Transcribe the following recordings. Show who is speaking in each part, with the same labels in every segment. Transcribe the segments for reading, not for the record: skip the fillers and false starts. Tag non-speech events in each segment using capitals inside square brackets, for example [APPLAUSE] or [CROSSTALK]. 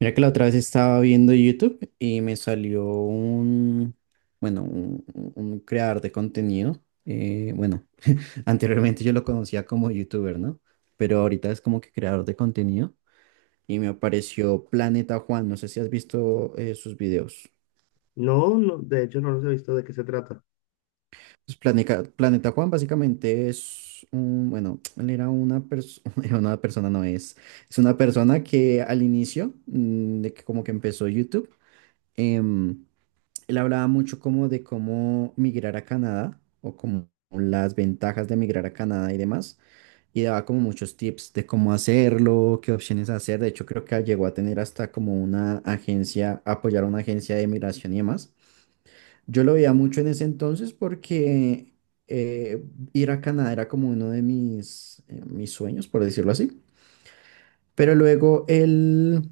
Speaker 1: Mira que la otra vez estaba viendo YouTube y me salió un creador de contenido. Bueno, [LAUGHS] Anteriormente yo lo conocía como YouTuber, ¿no? Pero ahorita es como que creador de contenido y me apareció Planeta Juan. No sé si has visto sus videos.
Speaker 2: No, no, de hecho no los he visto de qué se trata.
Speaker 1: Pues Planeta Juan básicamente es un, [TSK] él era una persona, [LAUGHS] era una persona no es, es una persona que al inicio, de que como que empezó YouTube. em, Él hablaba mucho como de cómo migrar a Canadá o como las ventajas de migrar a Canadá y demás. Y daba como muchos tips de cómo hacerlo, qué opciones hacer. De hecho, creo que llegó a tener hasta como una agencia, apoyar a una agencia de migración y demás. Yo lo veía mucho en ese entonces porque eh, ir a Canadá era como uno de mis sueños, por decirlo así. Pero luego él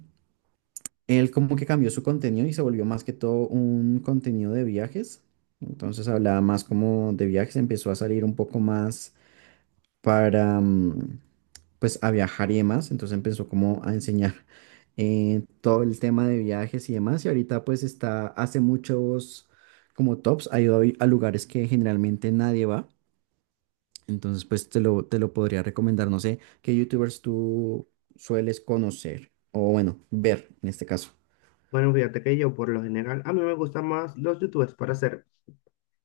Speaker 1: él como que cambió su contenido y se volvió más que todo un contenido de viajes. Entonces hablaba más como de viajes, empezó a salir un poco más para, mm, pues a viajar y demás. Entonces empezó como a enseñar, todo el tema de viajes y demás. Y ahorita pues está, hace muchos como tops, ha ido a, a lugares que generalmente nadie va. Entonces pues te lo podría recomendar. No sé qué youtubers tú sueles conocer o bueno, ver en este caso.
Speaker 2: Bueno, fíjate que yo por lo general, a mí me gustan más los YouTubers para hacer.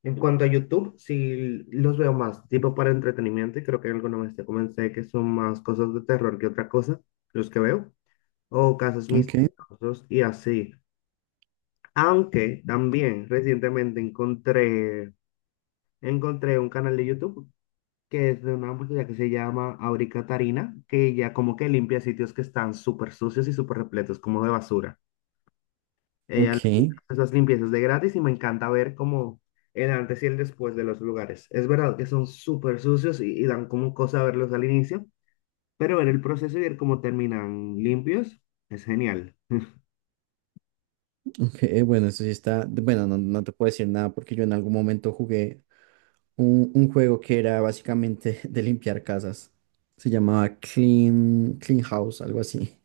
Speaker 2: En cuanto a YouTube, sí los veo más, tipo para entretenimiento, y creo que alguna vez te comenté que son más cosas de terror que otra cosa, los que veo, o casos
Speaker 1: Ok.
Speaker 2: misteriosos y así. Aunque también recientemente encontré un canal de YouTube que es de una muchacha que se llama Aurica Tarina, que ella como que limpia sitios que están súper sucios y súper repletos como de basura. Ella
Speaker 1: Ok,
Speaker 2: hace esas limpiezas de gratis y me encanta ver como el antes y el después de los lugares. Es verdad que son súper sucios y dan como cosa verlos al inicio, pero ver el proceso y ver cómo terminan limpios es genial. [LAUGHS]
Speaker 1: ok, bueno, eso sí está, bueno, no, no te puedo decir nada porque yo en algún momento jugué un juego que era básicamente [LAUGHS] de limpiar casas. Se llamaba Clean House, algo así.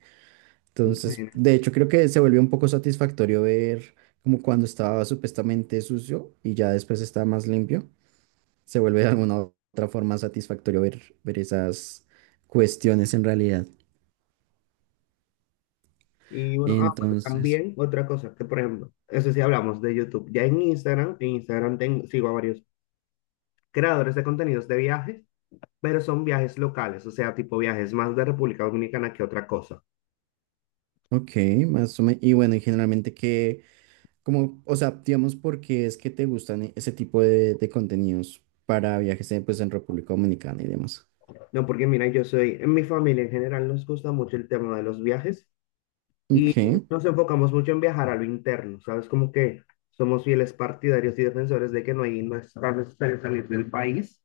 Speaker 1: Entonces,
Speaker 2: Increíble.
Speaker 1: de hecho, creo que se volvió un poco satisfactorio ver como cuando estaba supuestamente sucio y ya después está más limpio. Se vuelve de alguna otra forma satisfactorio ver esas cuestiones en realidad.
Speaker 2: Y bueno, ah, bueno,
Speaker 1: Entonces,
Speaker 2: también otra cosa, que por ejemplo, eso sí hablamos de YouTube. Ya en Instagram tengo, sigo a varios creadores de contenidos de viajes, pero son viajes locales, o sea, tipo viajes más de República Dominicana que otra cosa.
Speaker 1: ok, más o menos. Y bueno, y generalmente qué. Como, o sea, digamos, ¿por qué es que te gustan ese tipo de contenidos para viajes en, pues, en República Dominicana y demás?
Speaker 2: No, porque mira, yo soy, en mi familia en general nos gusta mucho el tema de los viajes y
Speaker 1: Ok,
Speaker 2: nos enfocamos mucho en viajar a lo interno, ¿sabes? Como que somos fieles partidarios y defensores de que no es tan necesario salir del país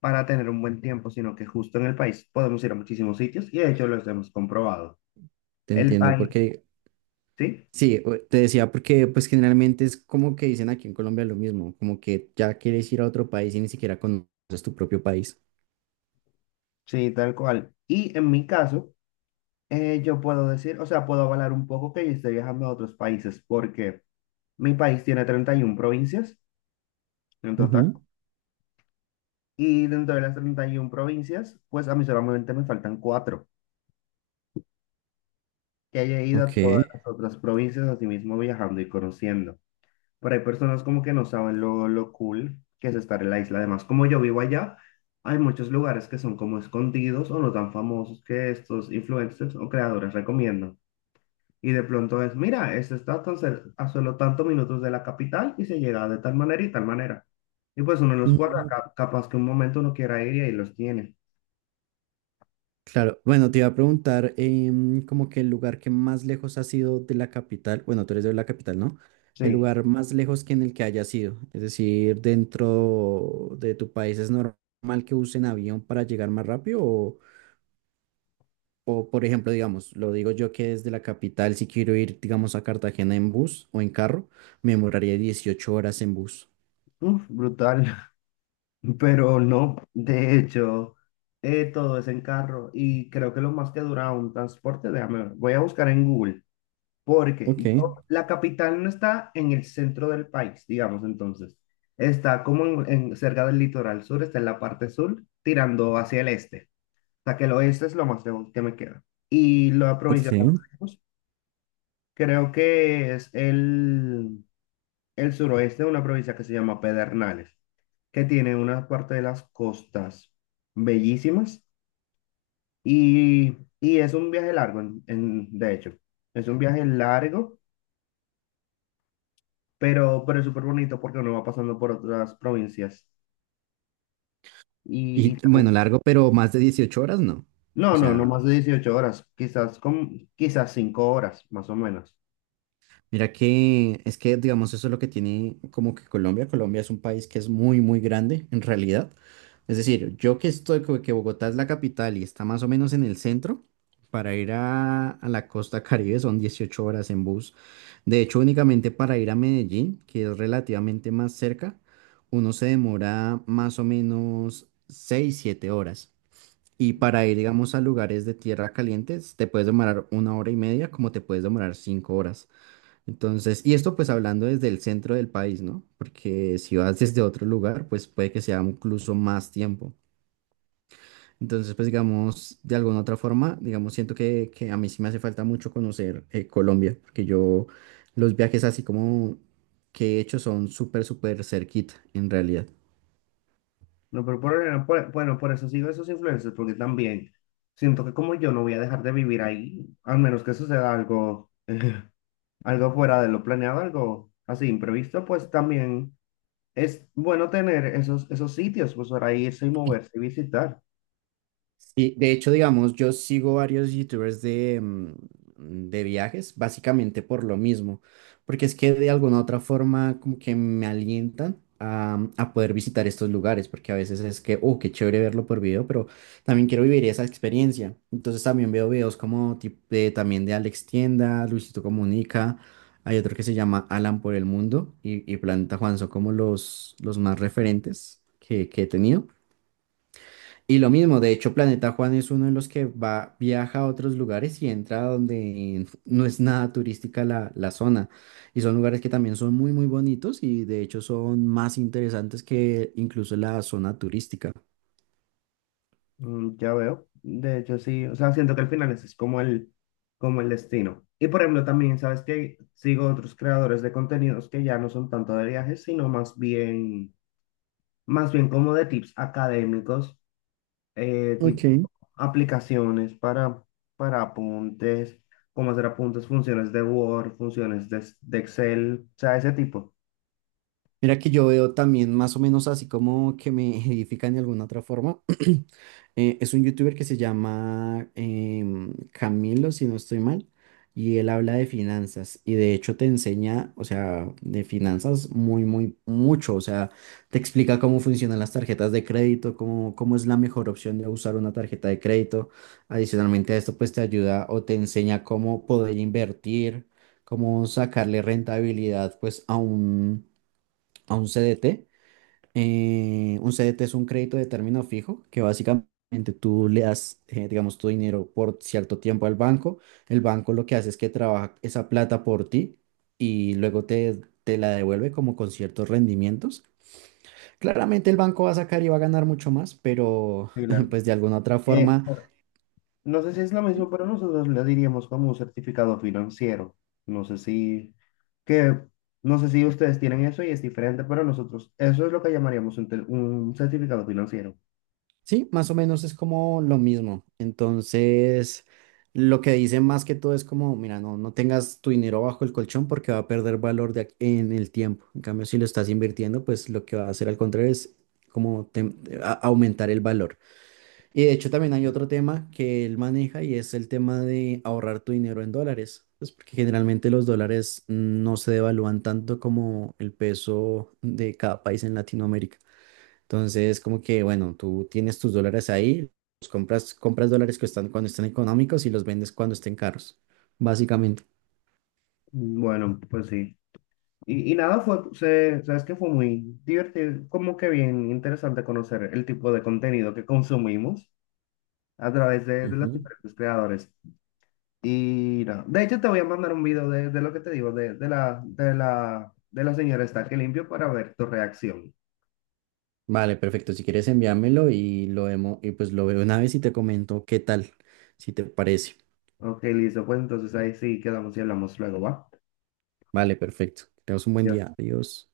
Speaker 2: para tener un buen tiempo, sino que justo en el país podemos ir a muchísimos sitios y de hecho los hemos comprobado.
Speaker 1: te
Speaker 2: El
Speaker 1: entiendo,
Speaker 2: país,
Speaker 1: porque
Speaker 2: ¿sí?
Speaker 1: sí, te decía porque pues generalmente es como que dicen aquí en Colombia lo mismo, como que ya quieres ir a otro país y ni siquiera conoces tu propio país.
Speaker 2: Sí, tal cual. Y en mi caso, yo puedo decir, o sea, puedo avalar un poco que yo esté viajando a otros países porque mi país tiene 31 provincias. En total.
Speaker 1: Ujú.
Speaker 2: Y dentro de las 31 provincias, pues a mí solamente me faltan cuatro, que haya ido a
Speaker 1: Ok.
Speaker 2: todas las otras provincias, así mismo viajando y conociendo. Pero hay personas como que no saben lo cool que es estar en la isla. Además, como yo vivo allá, hay muchos lugares que son como escondidos o no tan famosos que estos influencers o creadores recomiendan. Y de pronto es, mira, este está tan a solo tantos minutos de la capital y se llega de tal manera. Y pues uno los guarda,
Speaker 1: Mm,
Speaker 2: capaz que un momento uno quiera ir y ahí los tiene.
Speaker 1: Claro, bueno, te iba a preguntar, como que el lugar que más lejos ha sido de la capital, bueno, tú eres de la capital, ¿no? El
Speaker 2: Sí.
Speaker 1: lugar más lejos que en el que haya sido, es decir, dentro de tu país, ¿es normal que usen avión para llegar más rápido? Por ejemplo, digamos, lo digo yo que desde la capital, si quiero ir, digamos, a Cartagena en bus o en carro, me demoraría 18 horas en bus.
Speaker 2: Uf, brutal, [LAUGHS] pero no, de hecho, todo es en carro y creo que lo más que dura un transporte, déjame ver, voy a buscar en Google, porque
Speaker 1: Ok,
Speaker 2: la capital no está en el centro del país, digamos entonces, está como cerca del litoral sur, está en la parte sur, tirando hacia el este, o sea que el oeste es lo más lejos que me queda. Y la provincia más
Speaker 1: ok.
Speaker 2: lejos, creo que es el suroeste de una provincia que se llama Pedernales, que tiene una parte de las costas bellísimas y es un viaje largo, de hecho, es un viaje largo, pero es súper bonito porque uno va pasando por otras provincias y
Speaker 1: Y
Speaker 2: tal.
Speaker 1: bueno, largo, pero más de 18 horas no.
Speaker 2: No,
Speaker 1: O
Speaker 2: no, no
Speaker 1: sea,
Speaker 2: más de 18 horas, quizás, quizás 5 horas, más o menos.
Speaker 1: mira que es que, digamos, eso es lo que tiene como que Colombia. Colombia es un país que es muy, muy grande en realidad. Es decir, yo que estoy, como que Bogotá es la capital y está más o menos en el centro, para ir a la costa Caribe son 18 horas en bus. De hecho, únicamente para ir a Medellín, que es relativamente más cerca, uno se demora más o menos 6 7 horas. Y para ir, digamos, a lugares de tierra calientes, te puedes demorar 1 hora y media, como te puedes demorar 5 horas. Entonces, y esto pues hablando desde el centro del país, ¿no? Porque si vas desde otro lugar, pues puede que sea incluso más tiempo. Entonces, pues digamos, de alguna otra forma, digamos, siento que a mí sí me hace falta mucho conocer, Colombia, porque yo los viajes así como que he hecho son súper, súper cerquita, en realidad.
Speaker 2: No, pero bueno, por eso sigo esos influencers, porque también siento que como yo no voy a dejar de vivir ahí, al menos que suceda algo fuera de lo planeado, algo así imprevisto, pues también es bueno tener esos sitios, pues para irse y moverse y visitar.
Speaker 1: Sí, de hecho, digamos, yo sigo varios youtubers de viajes, básicamente por lo mismo, porque es que de alguna u otra forma como que me alientan a, a poder visitar estos lugares, porque a veces es que, oh, qué chévere verlo por video, pero también quiero vivir esa experiencia. Entonces también veo videos como también de Alex Tienda, Luisito Comunica, hay otro que se llama Alan por el Mundo y Planeta Juan, son como los más referentes que he tenido. Y lo mismo, de hecho, Planeta Juan es uno de los que va, viaja a otros lugares y entra donde no es nada turística la zona. Y son lugares que también son muy, muy bonitos y de hecho son más interesantes que incluso la zona turística.
Speaker 2: Mm, ya veo. De hecho, sí, o sea, siento que al final ese es como el destino. Y por ejemplo, también, ¿sabes que sigo otros creadores de contenidos que ya no son tanto de viajes, sino más bien como de tips académicos
Speaker 1: Ok,
Speaker 2: tipo, aplicaciones para apuntes, cómo hacer apuntes, funciones de Word, funciones de Excel, o sea, ese tipo.
Speaker 1: mira que yo veo también más o menos así como que me [LAUGHS] edifican de alguna otra forma. [CLEARS THROAT] Es un youtuber que se llama Camilo, si no estoy mal, y él habla de finanzas y de hecho te enseña, o sea, de finanzas muy, muy, mucho, o sea, te explica cómo funcionan las tarjetas de crédito, cómo es la mejor opción de usar una tarjeta de crédito. Adicionalmente a esto, pues te ayuda o te enseña cómo poder invertir, cómo sacarle rentabilidad, pues a un CDT. Un CDT es un crédito de término fijo que básicamente tú le das, digamos, tu dinero por cierto tiempo al banco. El banco lo que hace es que trabaja esa plata por ti y luego te la devuelve como con ciertos rendimientos. Claramente el banco va a sacar y va a ganar mucho más, pero
Speaker 2: Sí, claro.
Speaker 1: [LAUGHS] pues de alguna otra forma.
Speaker 2: Bueno, no sé si es lo mismo, pero nosotros le diríamos como un certificado financiero. No sé si, que, no sé si ustedes tienen eso y es diferente, pero nosotros, eso es lo que llamaríamos un certificado financiero.
Speaker 1: Sí, más o menos es como lo mismo. Entonces, lo que dicen más que todo es como, mira, no, no tengas tu dinero bajo el colchón porque va a perder valor en el tiempo. En cambio, si lo estás invirtiendo, pues lo que va a hacer al contrario es como tem- aumentar el valor. Y de hecho también hay otro tema que él maneja y es el tema de ahorrar tu dinero en dólares. Pues porque generalmente los dólares no se devalúan tanto como el peso de cada país en Latinoamérica. Entonces, como que, bueno, tú tienes tus dólares ahí, los compras, compras dólares que están cuando están económicos y los vendes cuando estén caros, básicamente.
Speaker 2: Bueno, pues sí. Y nada, sabes que fue muy divertido, como que bien interesante conocer el tipo de contenido que consumimos a través de los
Speaker 1: Ujú.
Speaker 2: diferentes creadores. Y nada, de hecho te voy a mandar un video de lo que te digo, de la señora está que limpio para ver tu reacción.
Speaker 1: Vale, perfecto. Si quieres enviármelo y lo vemos, y pues lo veo una vez y te comento qué tal, si te parece.
Speaker 2: Ok, listo, pues entonces ahí sí quedamos y hablamos luego, ¿va?
Speaker 1: Vale, perfecto. Que tengas un buen
Speaker 2: Ya
Speaker 1: día. Adiós.